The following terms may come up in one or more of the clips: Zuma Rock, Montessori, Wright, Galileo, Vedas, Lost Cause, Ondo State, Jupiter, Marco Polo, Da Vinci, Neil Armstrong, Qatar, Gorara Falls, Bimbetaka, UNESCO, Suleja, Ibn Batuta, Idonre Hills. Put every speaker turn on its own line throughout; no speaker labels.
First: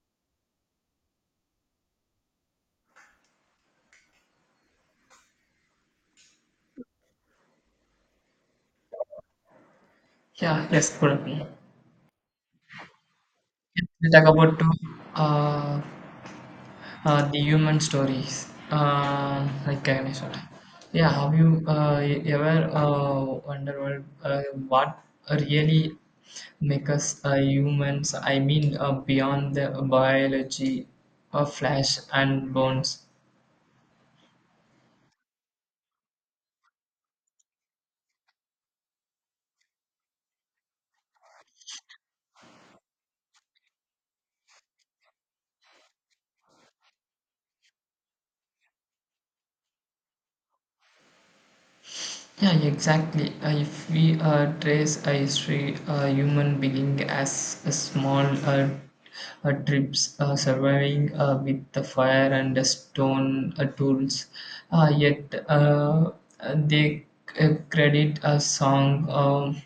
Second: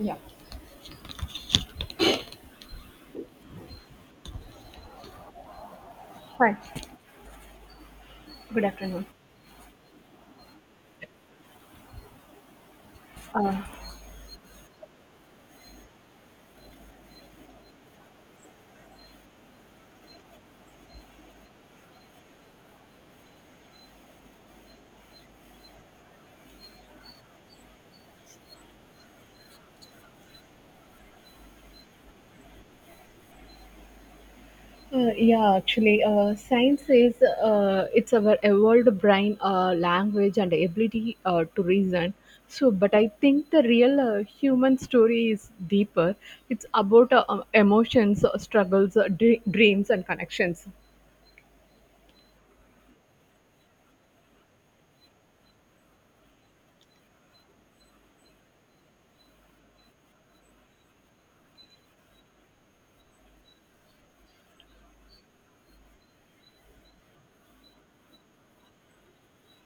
Yeah. Hi. Good afternoon.
Yeah, yes, good.
Uh,
We talk about to, uh, the human stories, like I mentioned. Yeah, have you ever wondered what really make us humans? I mean, beyond the biology of flesh and bones.
yeah, actually, science is it's our evolved brain, language, and ability to reason. So, but I think the real human story is deeper. It's about emotions, struggles, dreams, and connections.
Yeah, exactly. If we trace a history, a human being as a small trips surviving with the fire and the stone tools, yet they credit a song um,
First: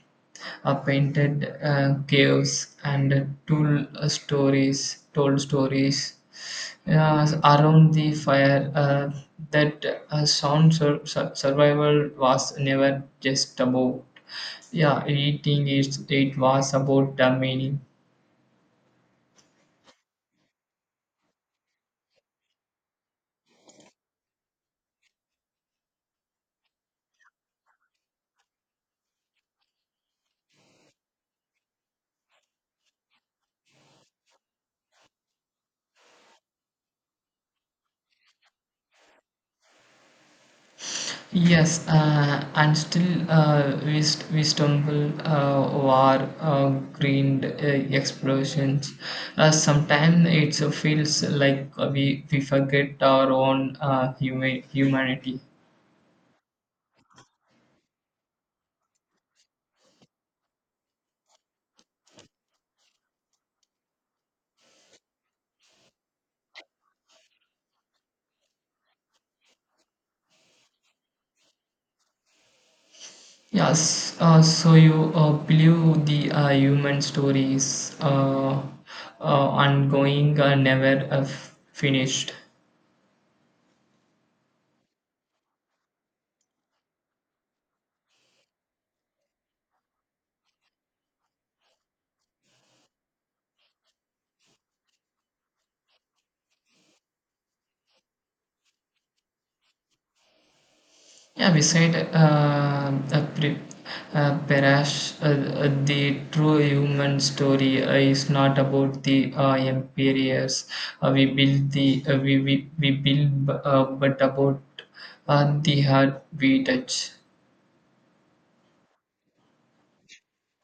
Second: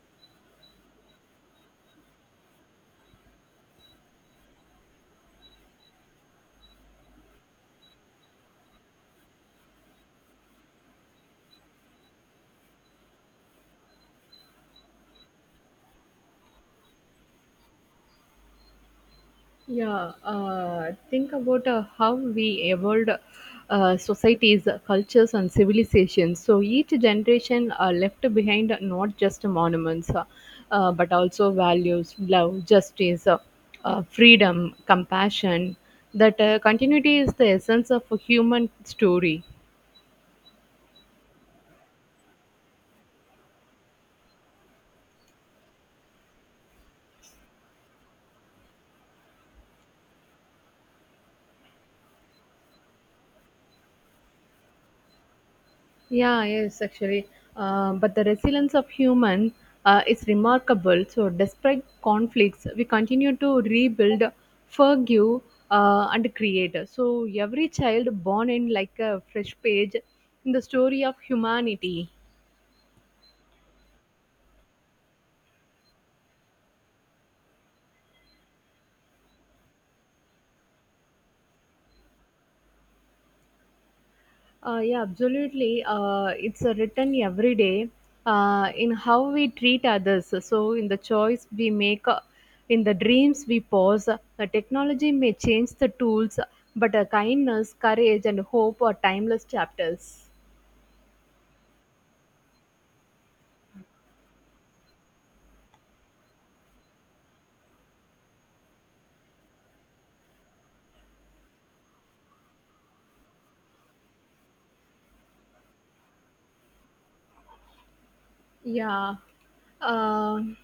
uh, painted caves and tool stories, told stories, yeah, around the fire, that sound survival was never just about, yeah, eating. It was about the meaning.
Yeah, think about how we evolved societies, cultures, and civilizations. So each generation left behind not just monuments, but also values, love, justice, freedom, compassion. That continuity is the essence of a human story.
Yes, and still we stumble over green explosions. Sometimes it feels like we forget our own humanity.
Yeah, yes, actually. But the resilience of human is remarkable. So, despite conflicts, we continue to rebuild, forgive, and create. So, every child born in like a fresh page in the story of humanity.
Yes, so you believe the human story is ongoing and never finished.
Yeah, absolutely. It's written every day in how we treat others. So, in the choice we make, in the dreams we pause, technology may change the tools, but kindness, courage, and hope are timeless chapters.
Yeah, beside Parash, the true human story is not about the empires we build, but about the heart we touch.
Yeah. Um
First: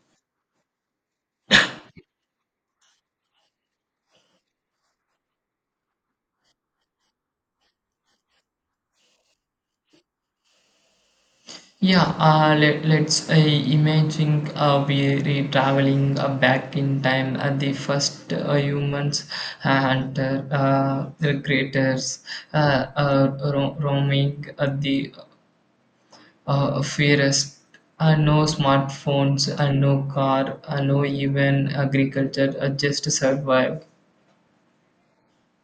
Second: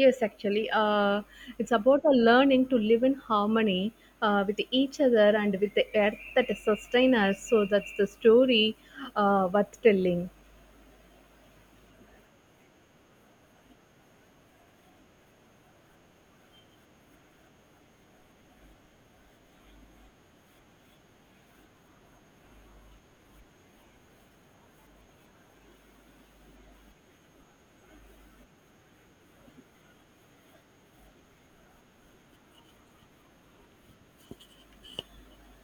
yes, actually, it's about a learning to live in harmony with each other and with the earth that sustains us. So that's the story worth telling.
Yeah, let's imagine we're traveling back in time at the first humans and the creators roaming at the fairest. No smartphones, no car, no even agriculture, just survive.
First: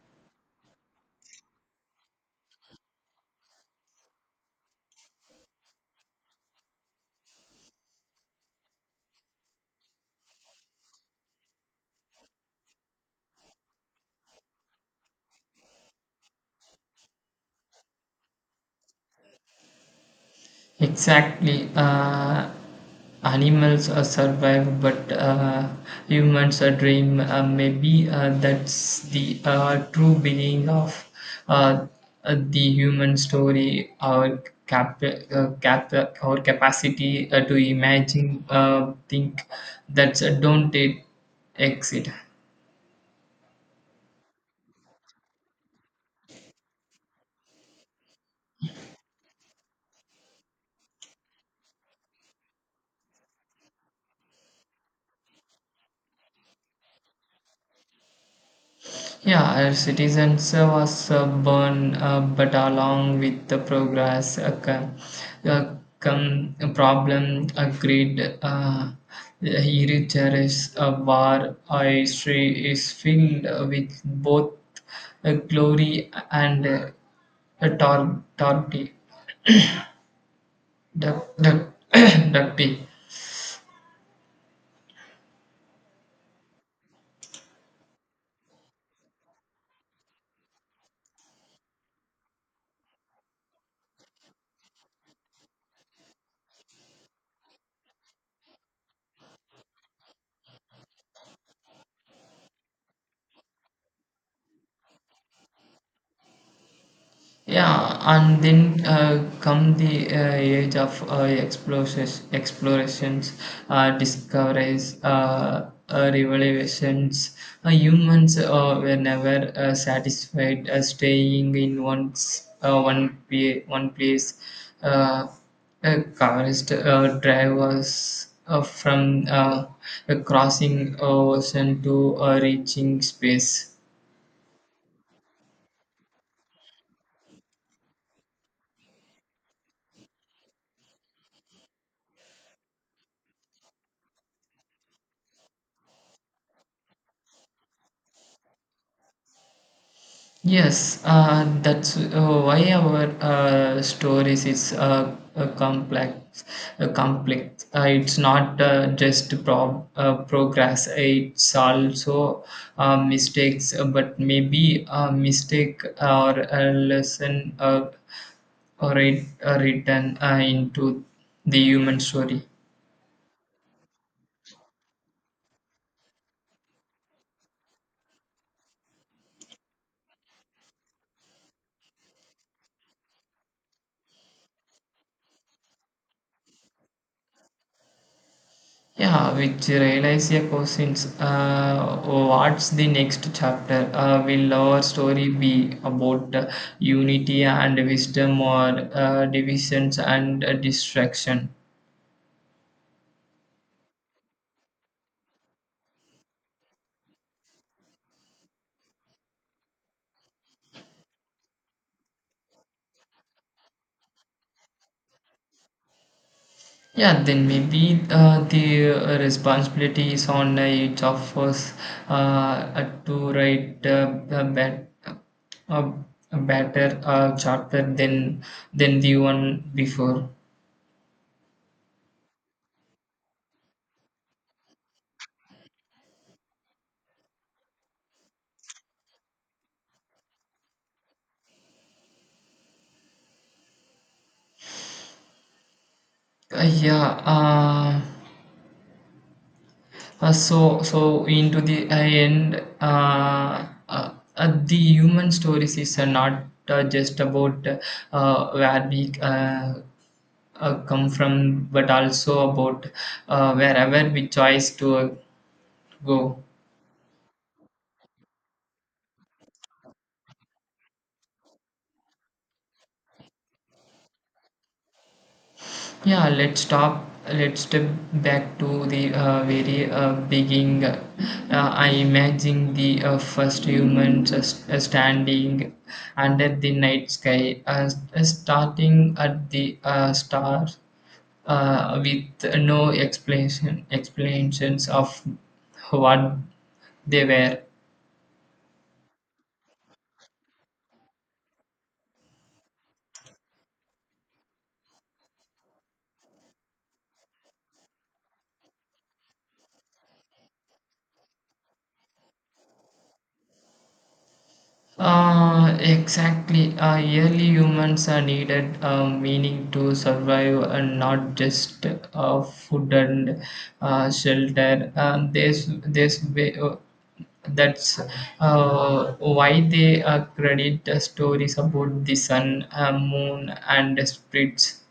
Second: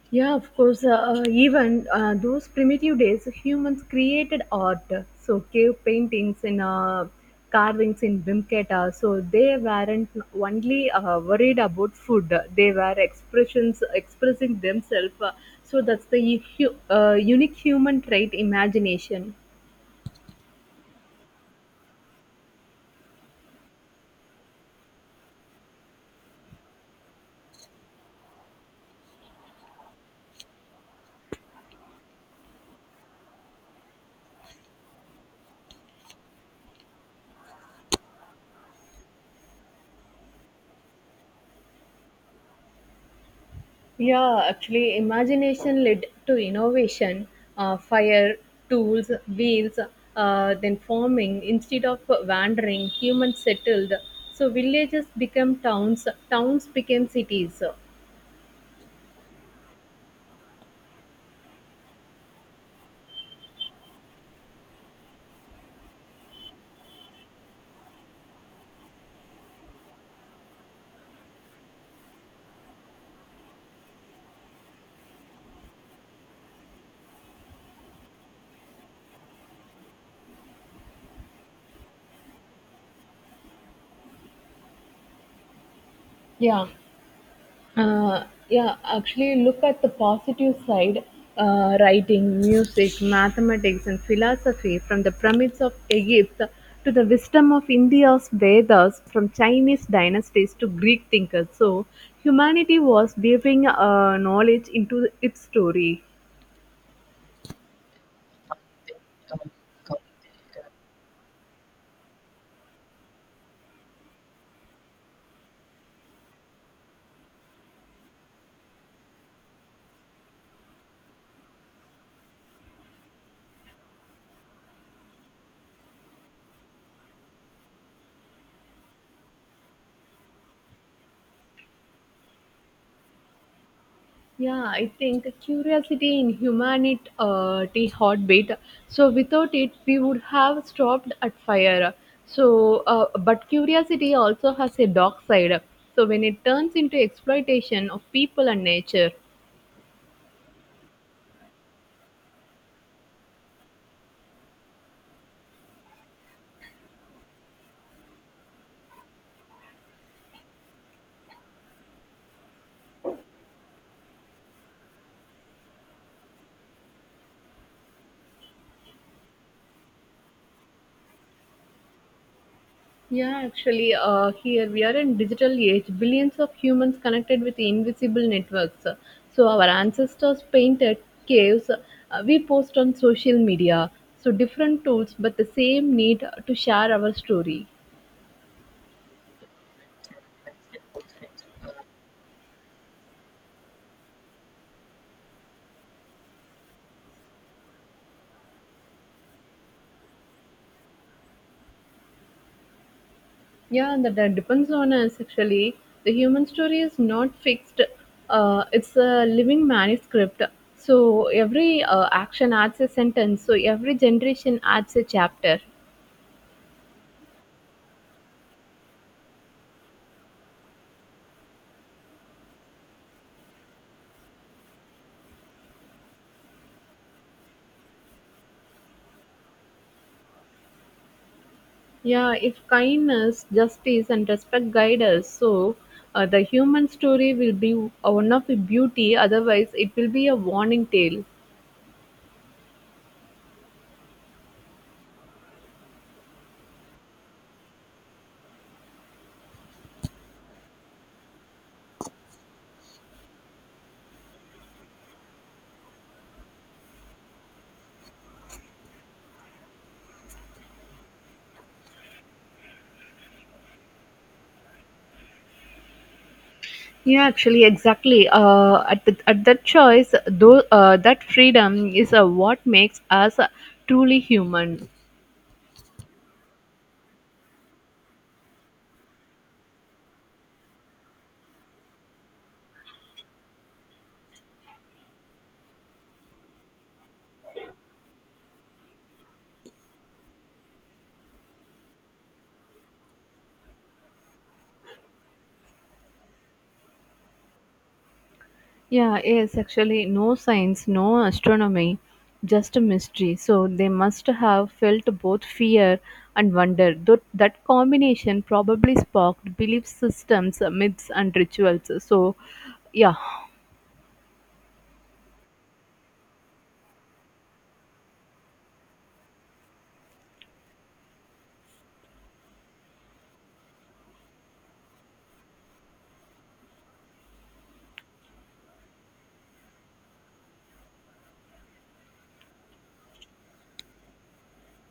Yeah, of course. Even those primitive days, humans created art. So cave paintings and carvings in Bimketa. So they weren't only worried about food. They were expressions expressing themselves. So that's the unique human trait, imagination.
Exactly. Animals survive, but humans dream. Maybe that's the true beginning of uh, the human story. Uh, cap, our capacity to imagine, think that don't it exit.
Yeah, actually, imagination led to innovation, fire, tools, wheels, then farming. Instead of wandering, humans settled. So villages became towns, towns became cities.
Yeah, our citizens was born, but along with the progress come a problem, a greed, heritage, a war, a history is filled with both glory and torty, ducty.
Yeah. Uh, yeah, actually, look at the positive side. Writing, music, mathematics, and philosophy from the pyramids of Egypt to the wisdom of India's Vedas, from Chinese dynasties to Greek thinkers. So, humanity was weaving knowledge into its story.
Yeah, and then come the age of explorations, discoveries, revelations. Humans were never satisfied staying in one place. Uh, Cars drivers from crossing ocean to reaching space.
Yeah, I think curiosity in humanity the heartbeat. So without it, we would have stopped at fire. So, but curiosity also has a dark side. So when it turns into exploitation of people and nature.
Yes, that's why our stories is complex. Complex. It's not progress. It's also mistakes, but maybe a mistake or a lesson or it, written into the human story.
Yeah, actually, here we are in digital age, billions of humans connected with invisible networks. So our ancestors painted caves. We post on social media. So different tools, but the same need to share our story.
Yeah, which relies a questions. Oh, what's the next chapter? Will our story be about unity and wisdom, or divisions and distraction?
Yeah, that depends on us actually. The human story is not fixed, it's a living manuscript. So every action adds a sentence, so every generation adds a chapter.
Yeah, then maybe the responsibility is on each of us to write a, a better chapter than the one before.
Yeah, if kindness, justice, and respect guide us, so the human story will be one of the beauty, otherwise, it will be a warning tale.
Yeah. So, into the end, the human stories is not just about where we come from, but also about wherever we choose to go.
Yeah, actually, exactly. At that choice, though, that freedom is what makes us truly human.
Yeah, let's stop. Let's step back to the very beginning. I imagine the first humans as standing under the night sky, starting at the stars with no explanations of what they were.
Yeah, yes, actually, no science, no astronomy, just a mystery. So they must have felt both fear and wonder. That combination probably sparked belief systems, myths, and rituals. So, yeah,
Exactly. Early humans are needed meaning to survive and not just food and shelter. That's why they credit the stories about the sun, moon, and spirits.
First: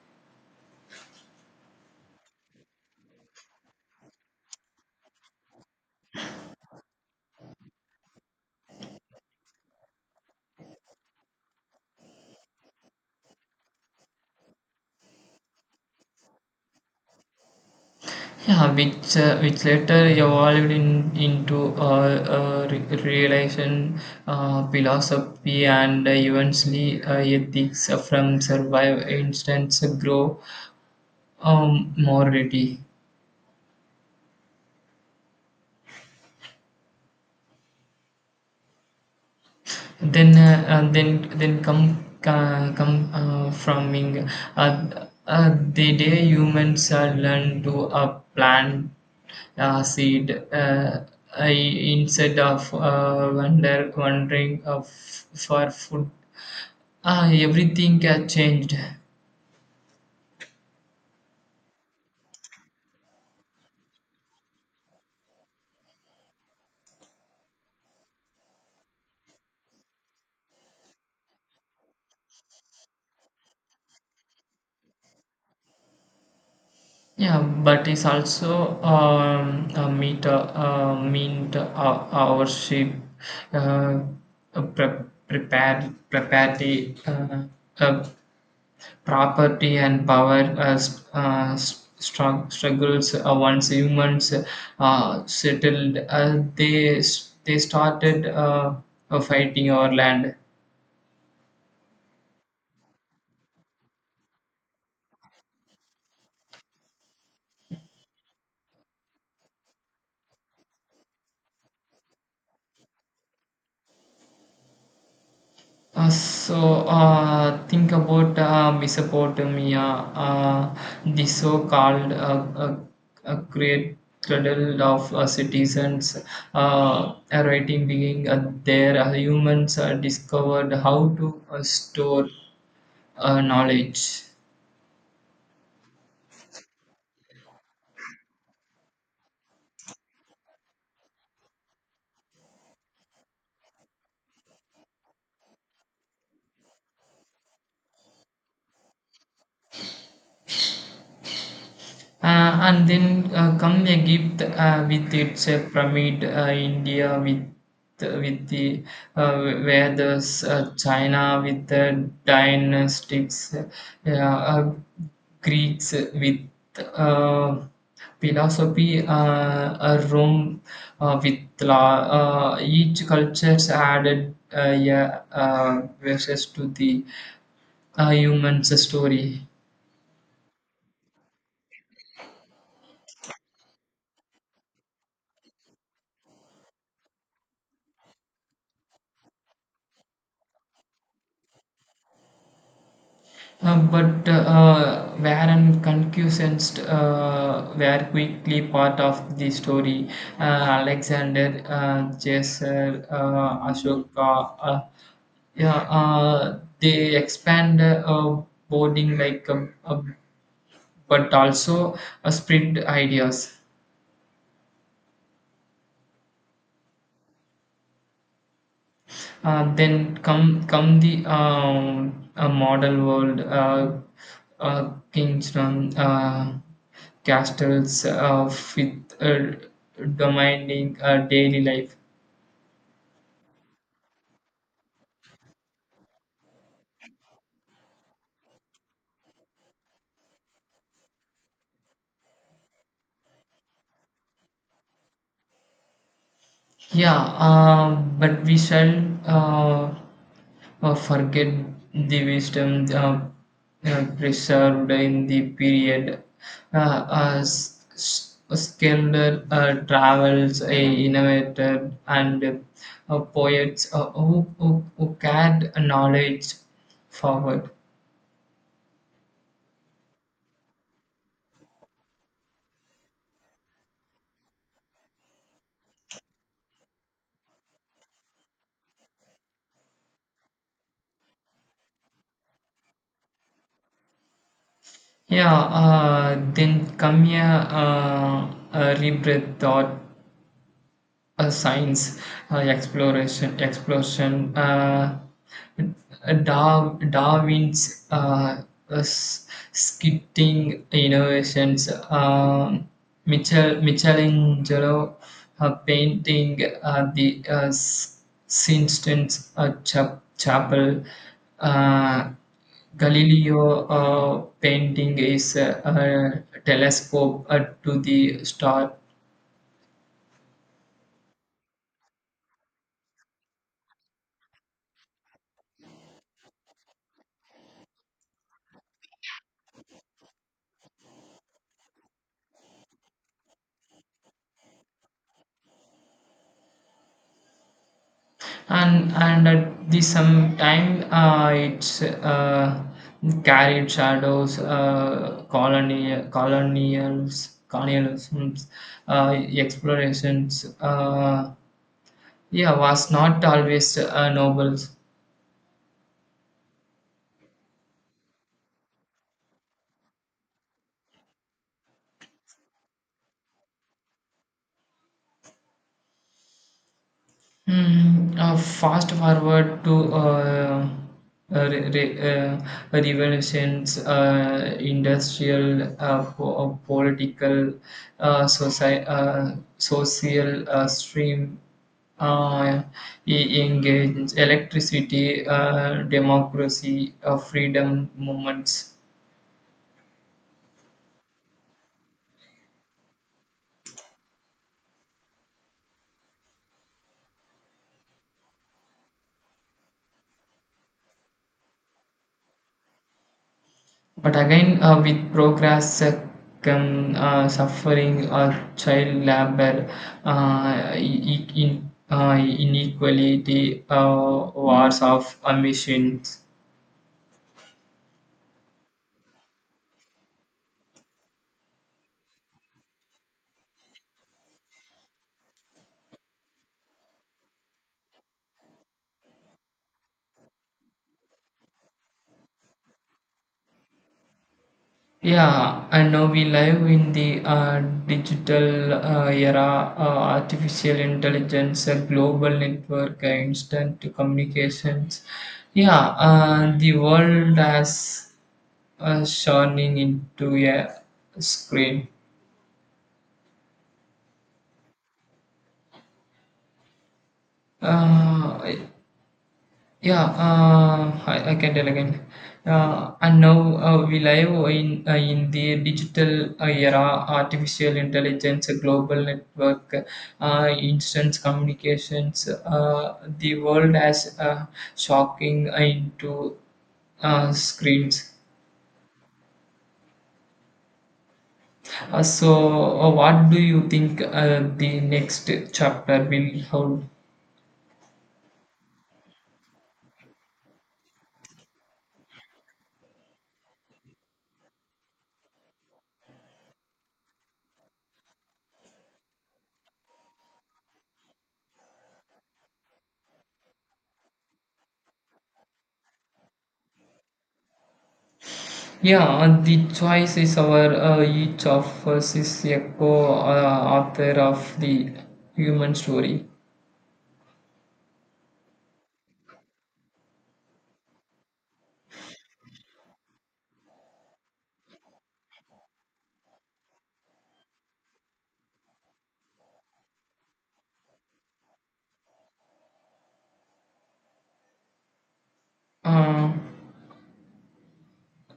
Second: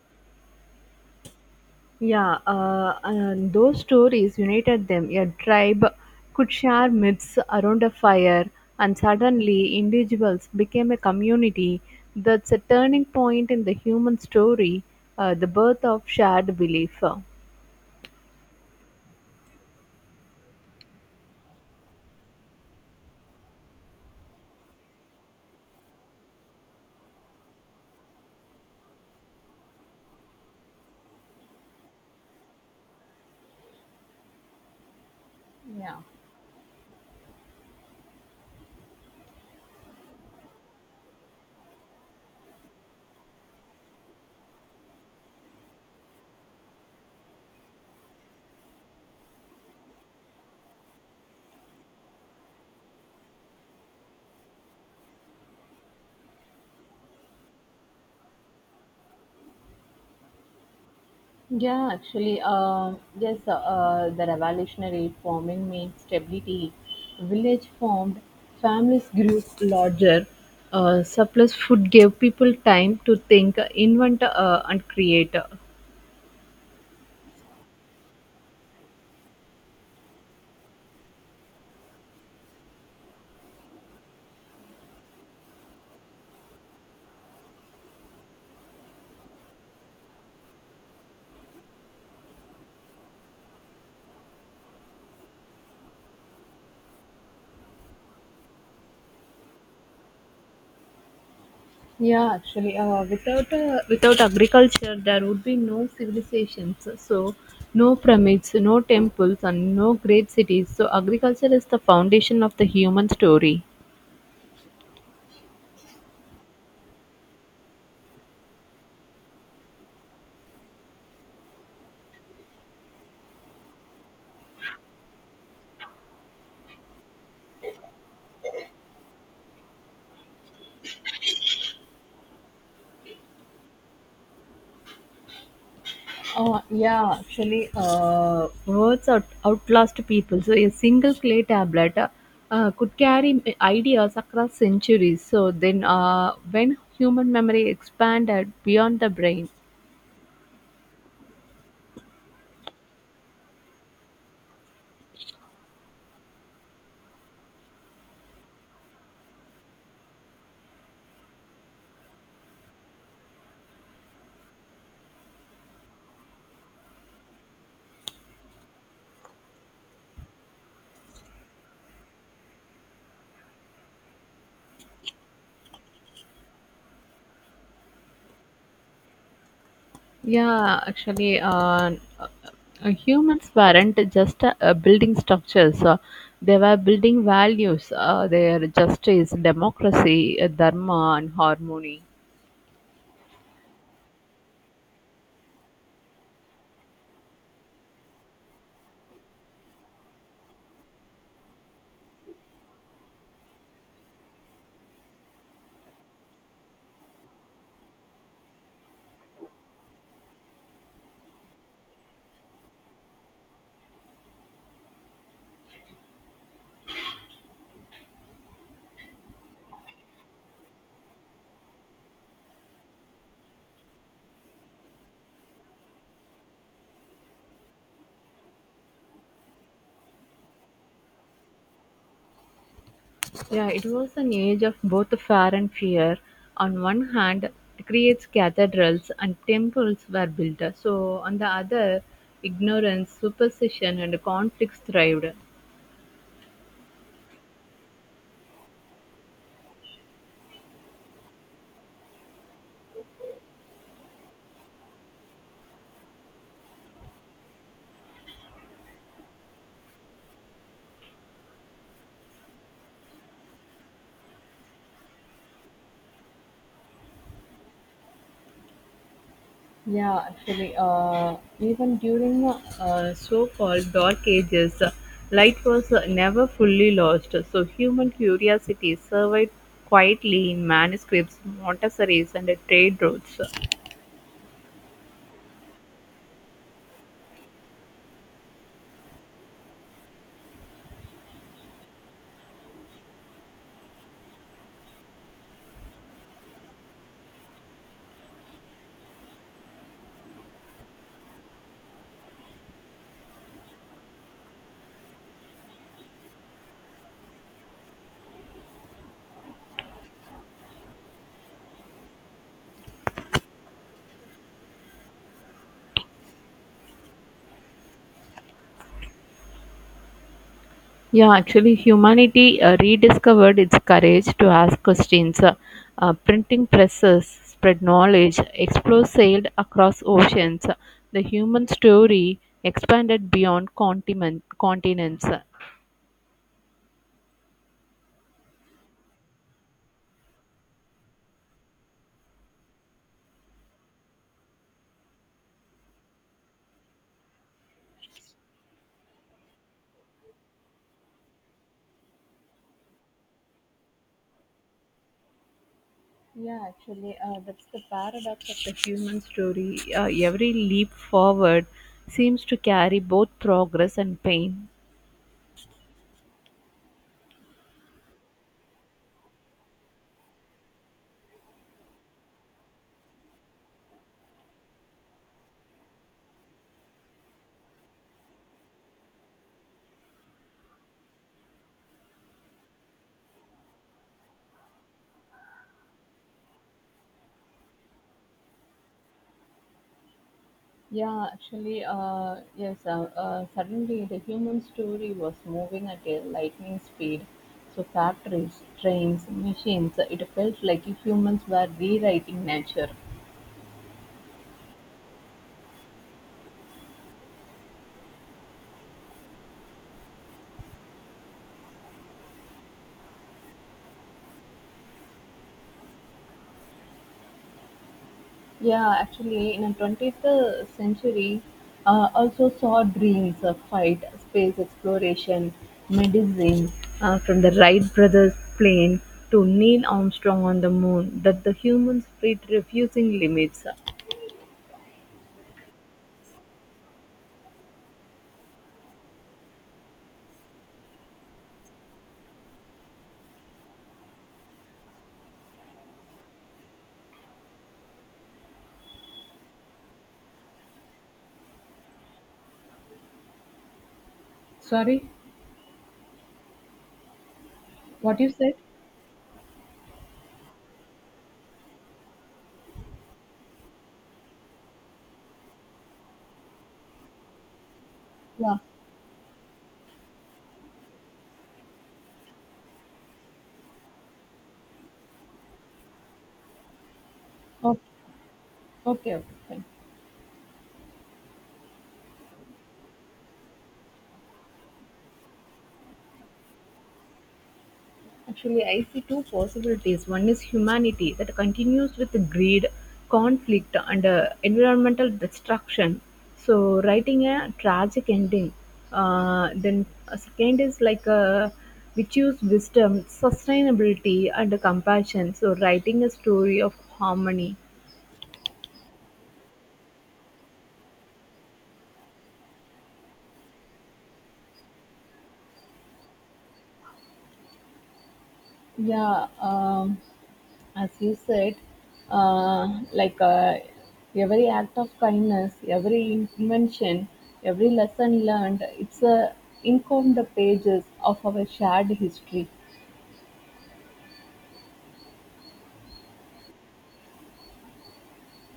yeah, and those stories united them. A tribe could share myths around a fire, and suddenly individuals became a community. That's a turning point in the human story, the birth of shared belief.
Yeah, which later evolved into relation philosophy and eventually ethics from survive instance grow morality.
Yeah,
Then come framing uh, the day humans learn to plant seed instead of wondering for food, everything has changed.
yeah. Actually, yes, the revolutionary farming meant stability. Village formed, families grew larger. Surplus food gave people time to think, invent, and create.
Yeah, but it's also a meet meant our ship uh, prepared uh, uh, property and power struggles. Once humans settled they started fighting our land.
Yeah, actually, without agriculture, there would be no civilizations. So, no pyramids, no temples, and no great cities. So, agriculture is the foundation of the human story.
So think about Mesopotamia, the so-called great cradle of citizens, writing being there. Humans discovered how to store knowledge.
Yeah, actually, outlast people. So, a single clay tablet could carry ideas across centuries. So, then when human memory expanded beyond the brain,
And then come Egypt with its pyramid, India with the where the China with the dynastics, Greeks with uh, philosophy, Rome with law. Each cultures added, yeah, verses to the human's story.
yeah, actually, uh, humans weren't just building structures, they were building values, their justice, democracy, dharma, and harmony.
But where and concussed were quickly part of the story. Uh, Alexander, Caesar, Ashoka, yeah, they expand boarding like, but also spread ideas. Then come the model world, Kingston castles with demanding daily life.
Yeah, it was an age of both fire and fear. On one hand, it creates cathedrals and temples were built. So, on the other, ignorance, superstition, and conflicts thrived.
Yeah, but we shall forget the wisdom preserved in the period. Skilled travels, innovator, and poets who carried knowledge forward.
Yeah, actually, even during the so called dark ages, light was never fully lost. So, human curiosity survived quietly in manuscripts, Montessori's, and trade routes.
Yeah, then come here, uh, a rebirth thought science, exploration, explosion, Darwin's uh, s- skitting innovations, Michelangelo painting the Sistine Chapel, uh, Galileo painting is a telescope to the star.
Yeah, actually, humanity rediscovered its courage to ask questions. Printing presses spread knowledge, explorers sailed across oceans. The human story expanded beyond continents.
And at the same time it's carried shadows, colony, colonials colonialisms, uh, explorations, yeah, was not always noble.
Yeah, actually, that's the paradox of the human story. Every leap forward seems to carry both progress and pain.
Fast forward to uh, re- re- uh, revolutions, industrial, political, social stream. Uh, he engage electricity, democracy, freedom movements.
Yeah, actually, suddenly the human story was moving at a lightning speed. So, factories, trains, machines, it felt like humans were rewriting nature.
But again, with progress come suffering, child labor, inequality, wars of emissions.
Yeah, actually, in the 20th century, also saw dreams of fight, space exploration, medicine, from the Wright brothers plane to Neil Armstrong on the moon, that the humans fit refusing limits.
Yeah, and now we live in the digital era, artificial intelligence, a global network, instant communications. Yeah, the world has shining into a screen.
Sorry, what you said?
Uh, Yeah, I can tell again. And now we live in in the digital era, artificial
Yeah,
intelligence, global network, instant communications. The world has shocking into
okay,
screens.
okay, okay, fine.
So, what do you think the next chapter will hold?
Actually, I see two possibilities. One is humanity that continues with the greed, conflict, and environmental destruction. So, writing a tragic ending. Then, a second is like a which use wisdom, sustainability, and compassion. So, writing a story of harmony.
Yeah, the choice is our, each of us is a co, author of the human story.
Yeah, as you said, uh, like uh, every act of kindness, every invention, every lesson learned, it's a ink on the pages of our shared history.
Uh,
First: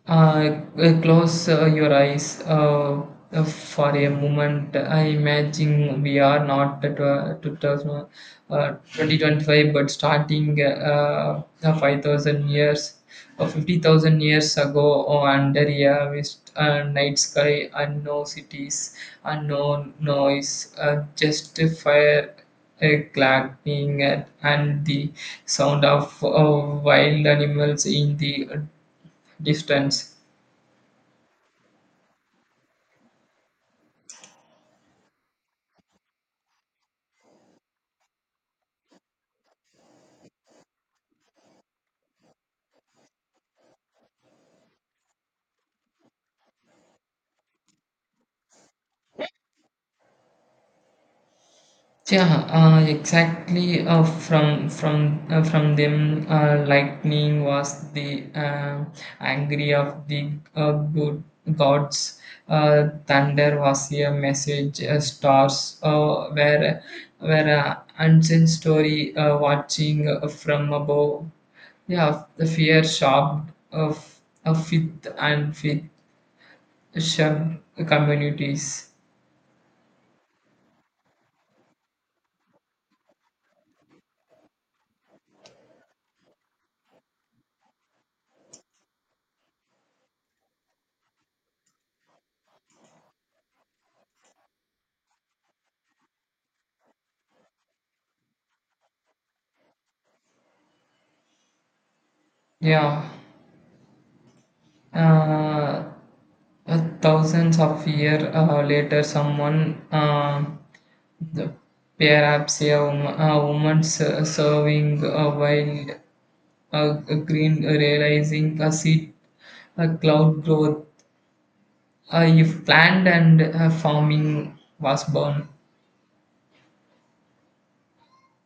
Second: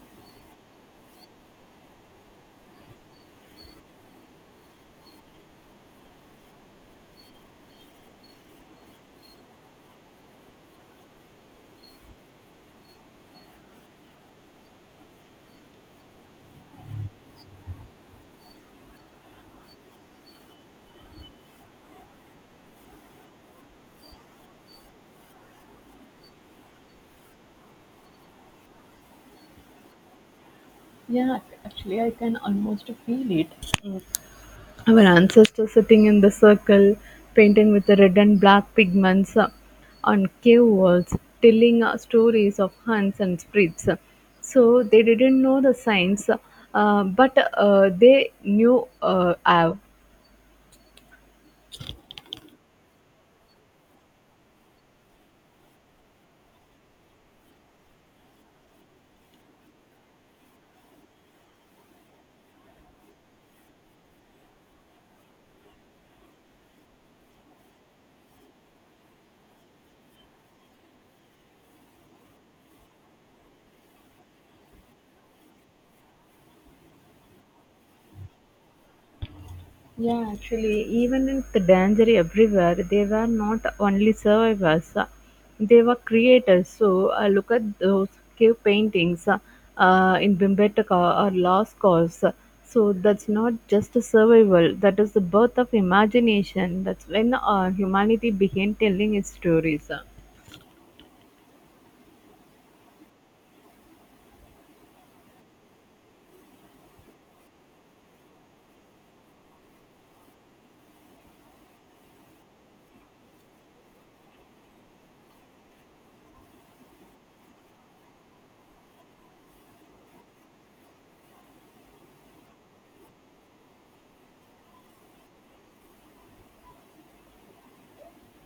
Close your eyes for a moment. I imagine we are not at 2000, 2025, but starting 5,000 years or 50,000 years ago or under a mist, night sky and no cities and no noise, just a fire a clacking and the sound of wild animals in the distance.
Yeah, actually, I can almost feel it. Our ancestors sitting in the circle, painting with the red and black pigments on cave walls, telling stories of hunts and spirits. So they didn't know the science, but they knew Av.
Yeah, exactly. From from them, lightning was the angry of the good gods. Thunder was a message. Stars were a ancient story watching from above. Yeah, the fear shocked of a fifth and fifth shoved communities.
Yeah, actually, even in the danger everywhere, they were not only survivors, they were creators. So, look at those cave paintings in Bimbetaka or Lost Cause. So, that's not just a survival, that is the birth of imagination. That's when humanity began telling its stories.
Yeah. Uh, Thousands of years later, someone, the, perhaps a, a woman serving a wild a green, realizing a seed, a cloud growth, if planned and farming was born.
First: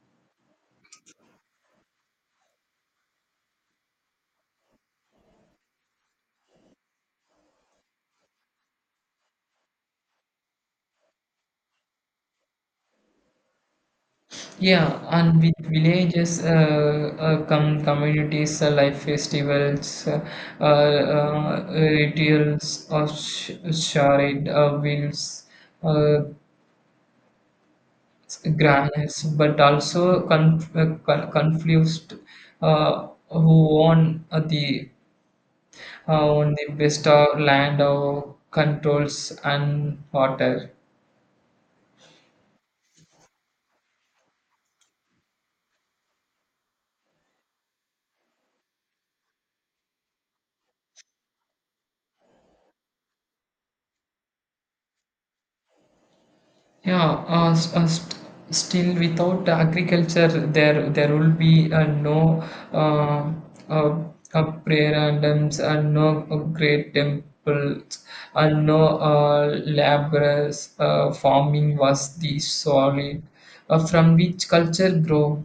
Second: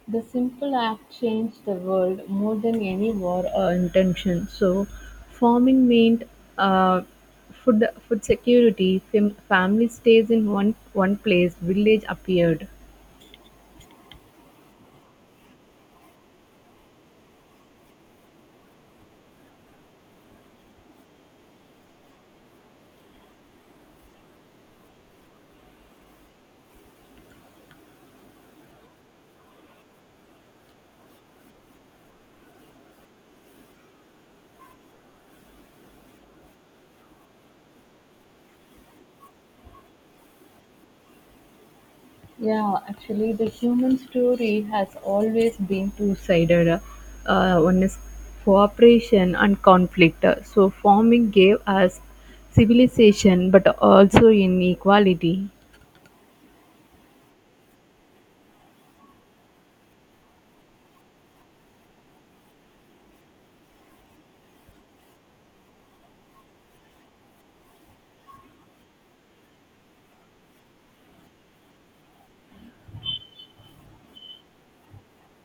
The simple act changed the world more than any war or intention. So, farming meant uh, food security. Family stays in one place. Village appeared.
Yeah, and with villages come communities, life festivals, rituals of charade, wheels, uh, Grandness, but also confused who own the own the best of land or controls and water.
Yeah, actually, the human story has always been two sided. One is cooperation and conflict. So, farming gave us civilization, but also inequality.
Yeah, still without agriculture, there will be no uh, uh, prayer and hymns and no great temples and no laborers. Farming was the solid from which culture grow.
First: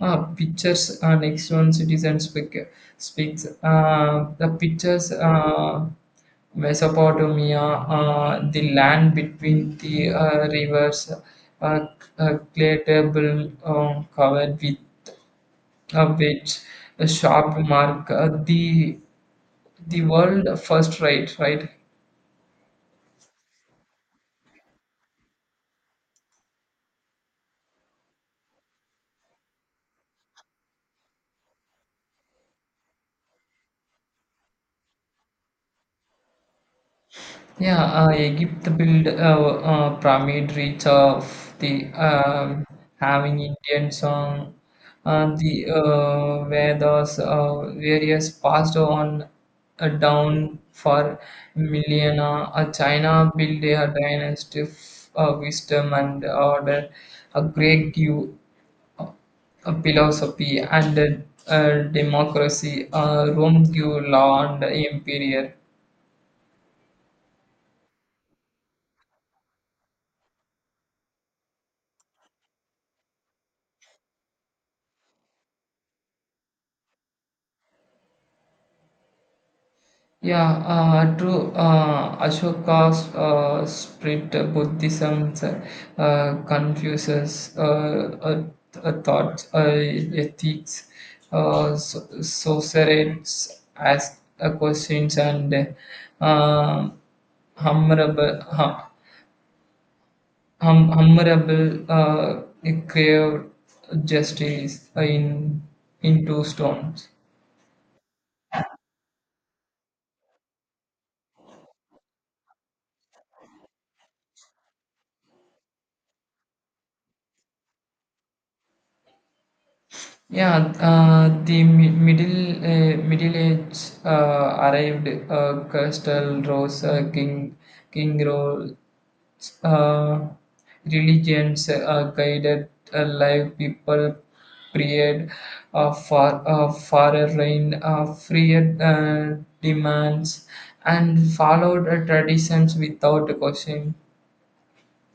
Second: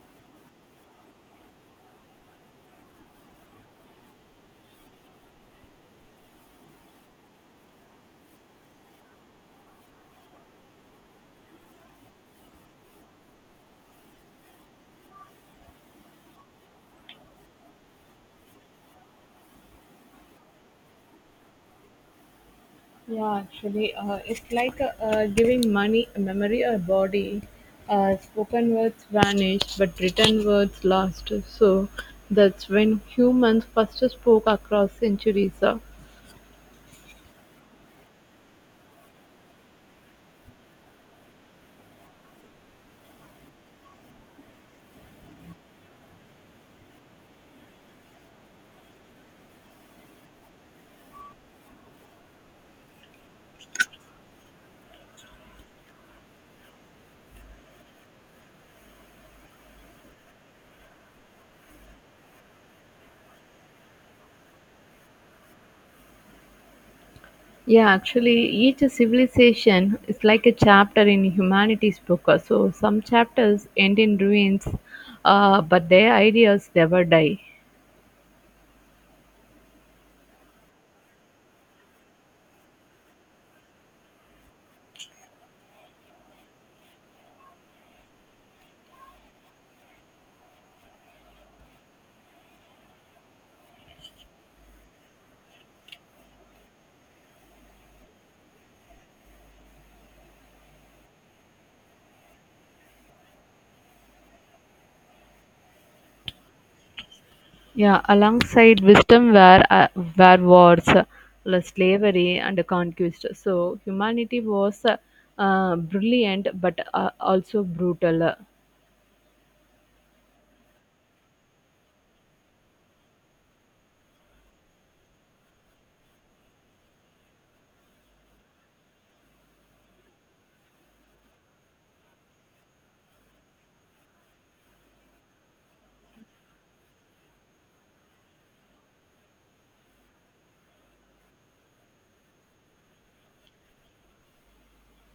Pictures next one citizen speaks the pictures Mesopotamia, the land between the rivers, uh, a clay table covered with which a sharp mark the world first right.
Yeah, actually, it's like giving money, memory, or body. Spoken words vanish, but written words last. So that's when humans first spoke across centuries.
Yeah, Egypt built a, uh, pyramid reach of the having Indian song. The Vedas various passed on down for millennia. China built a dynasty of wisdom and order. A Greek give uh, a philosophy and democracy. Rome give law and empire.
Yeah, actually, each civilization is like a chapter in humanity's book. So some chapters end in ruins, but their ideas never die.
Yeah, true. Ashoka's spirit Buddhism confuses thoughts, ethics, societies, ask questions, and uh, humble, hum, humble crave justice in into stones.
Yeah, alongside wisdom were wars, slavery, and conquest. So humanity was brilliant but also brutal.
Yeah, middle Middle Age arrived. Coastal Rose, King Roles, uh, religions guided live people. Period of far reign, freer demands, and followed traditions without question.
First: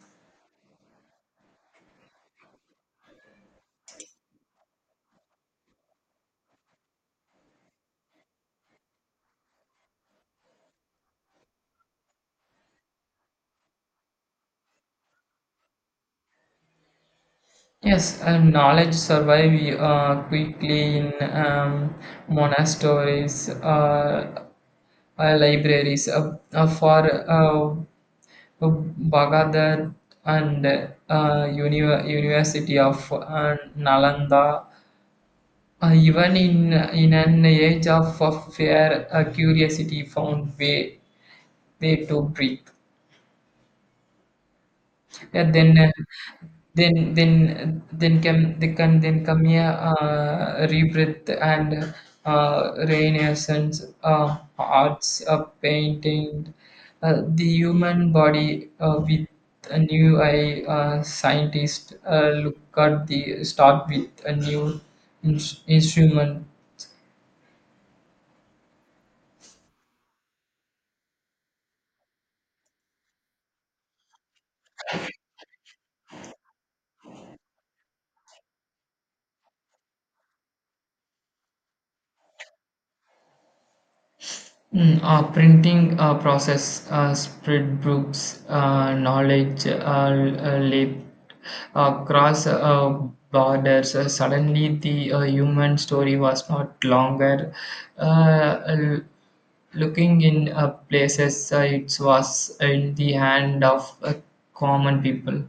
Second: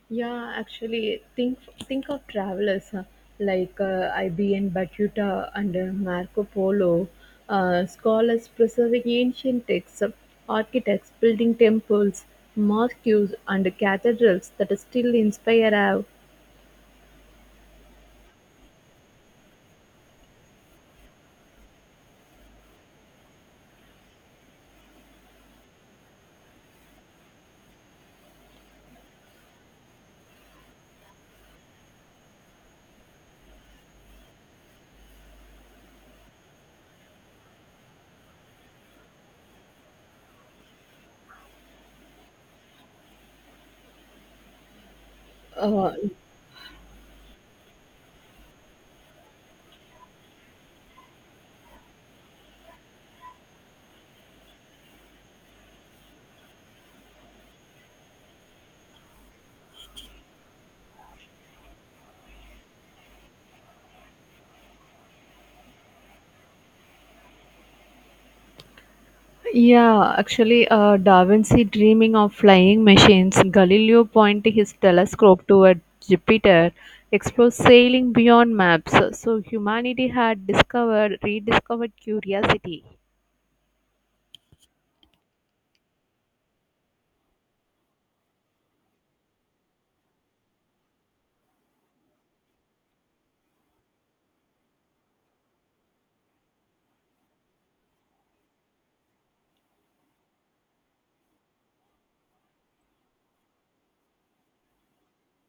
Yeah, actually, think of travelers huh, like IBN Batuta and Marco Polo, scholars preserving ancient texts, architects building temples, mosques, and cathedrals that still inspire our
Yes, and knowledge survive quickly in monasteries, libraries. For uh, Baghdad and University of Nalanda, even in an age of fear, curiosity found way to breathe. Yeah,
uh,
then can they can then come here, rebirth and renaissance arts painting the human body with a new eye, scientist look at the start with a new in- instrument.
Yeah, actually, Da Vinci dreaming of flying machines, Galileo pointing his telescope toward Jupiter, explores sailing beyond maps. So humanity had discovered, rediscovered curiosity.
Printing process spread books, knowledge, leap across borders. Suddenly, the human story was not longer uh, l- looking in places. It was in the hand of common people.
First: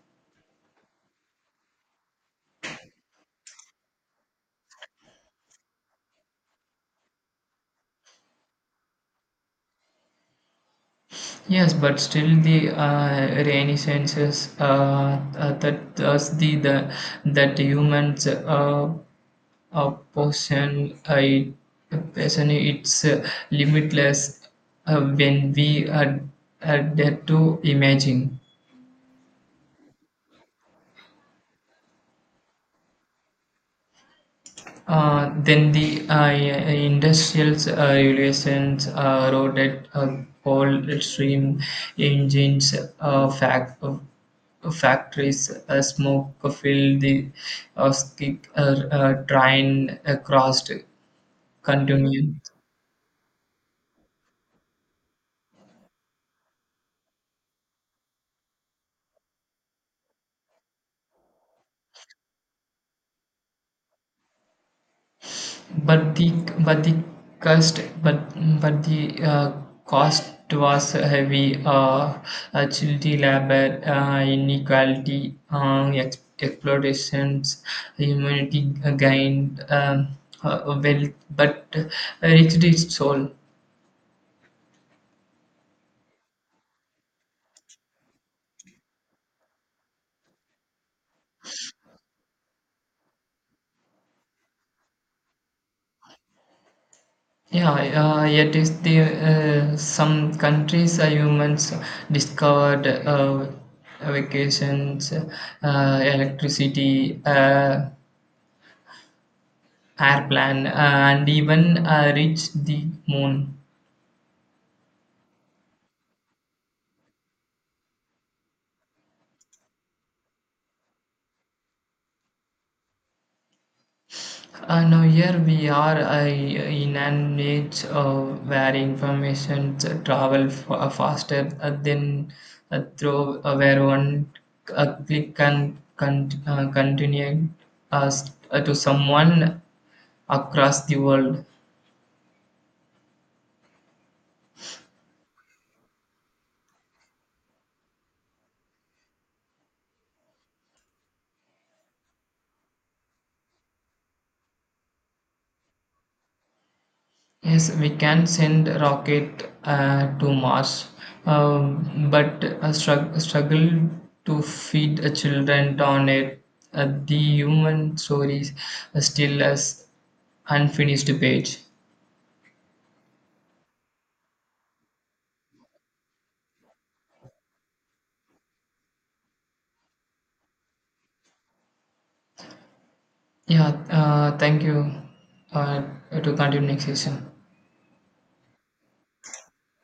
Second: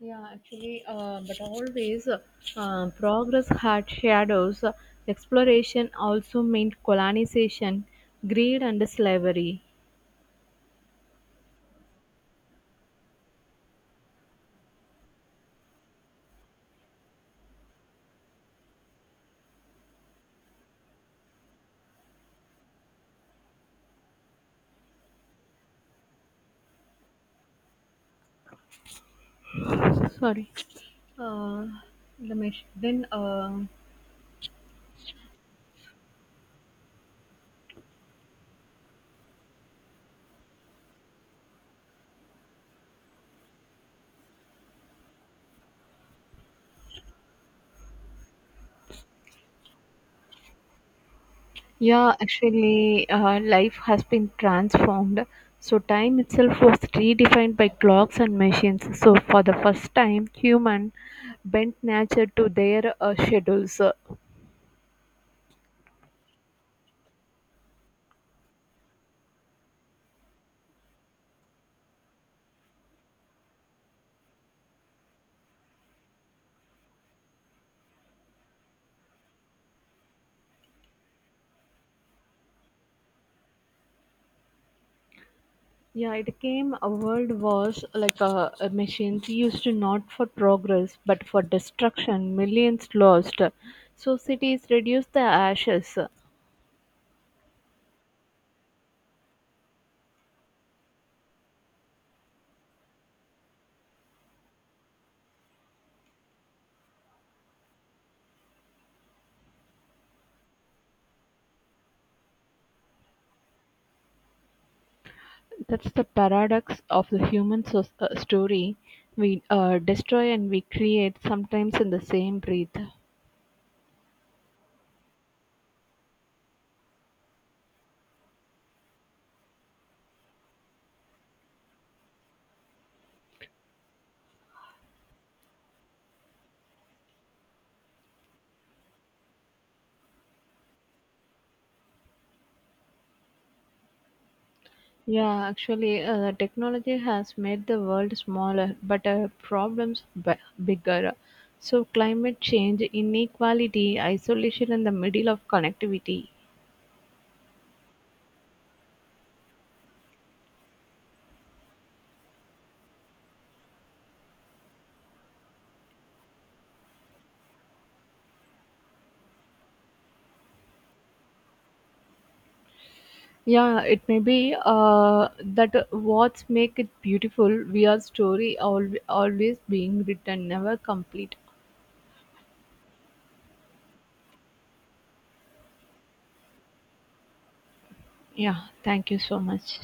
Yeah, actually, but always progress had shadows. Exploration also meant colonization, greed, and slavery.
Yes, but still the reminiscences that thus the that humans. A a passion it's limitless when are dare to imagine.
Sorry. Uh, the mach- then.
Then the industrial revolutions wrote at coal stream engines, uh, fact, factories, smoke filled the skick, train across
Yeah,
continent.
actually, life has been transformed. So, time itself was redefined by clocks and machines. So, for the first time, human bent nature to their schedules.
But the but the cost but but the cost was heavy. Child labor, inequality, exploitations, humanity gained wealth, but reached its soul.
Yeah, it came a world wars like machines used not for progress but for destruction, millions lost. So, cities reduced the ashes.
Yeah, yet is the some countries humans discovered vacations, electricity. Airplane and even reach the moon.
That's the paradox of the human story. We destroy and we create sometimes in the same breath.
Now here we are in an age where information travel faster than through where one click can continue uh, to someone across the world.
Yeah, actually, technology has made the world smaller, but problems bigger. So, climate change, inequality, isolation in the middle of connectivity.
Yes, we can send rocket to Mars, but a struggle to feed a children on it. The human stories are still as unfinished page.
Yeah, it may be that what's make it beautiful. We are story always being written, never complete.
Yeah, thank you. Uh, to continue next session.
Yeah, thank you so much.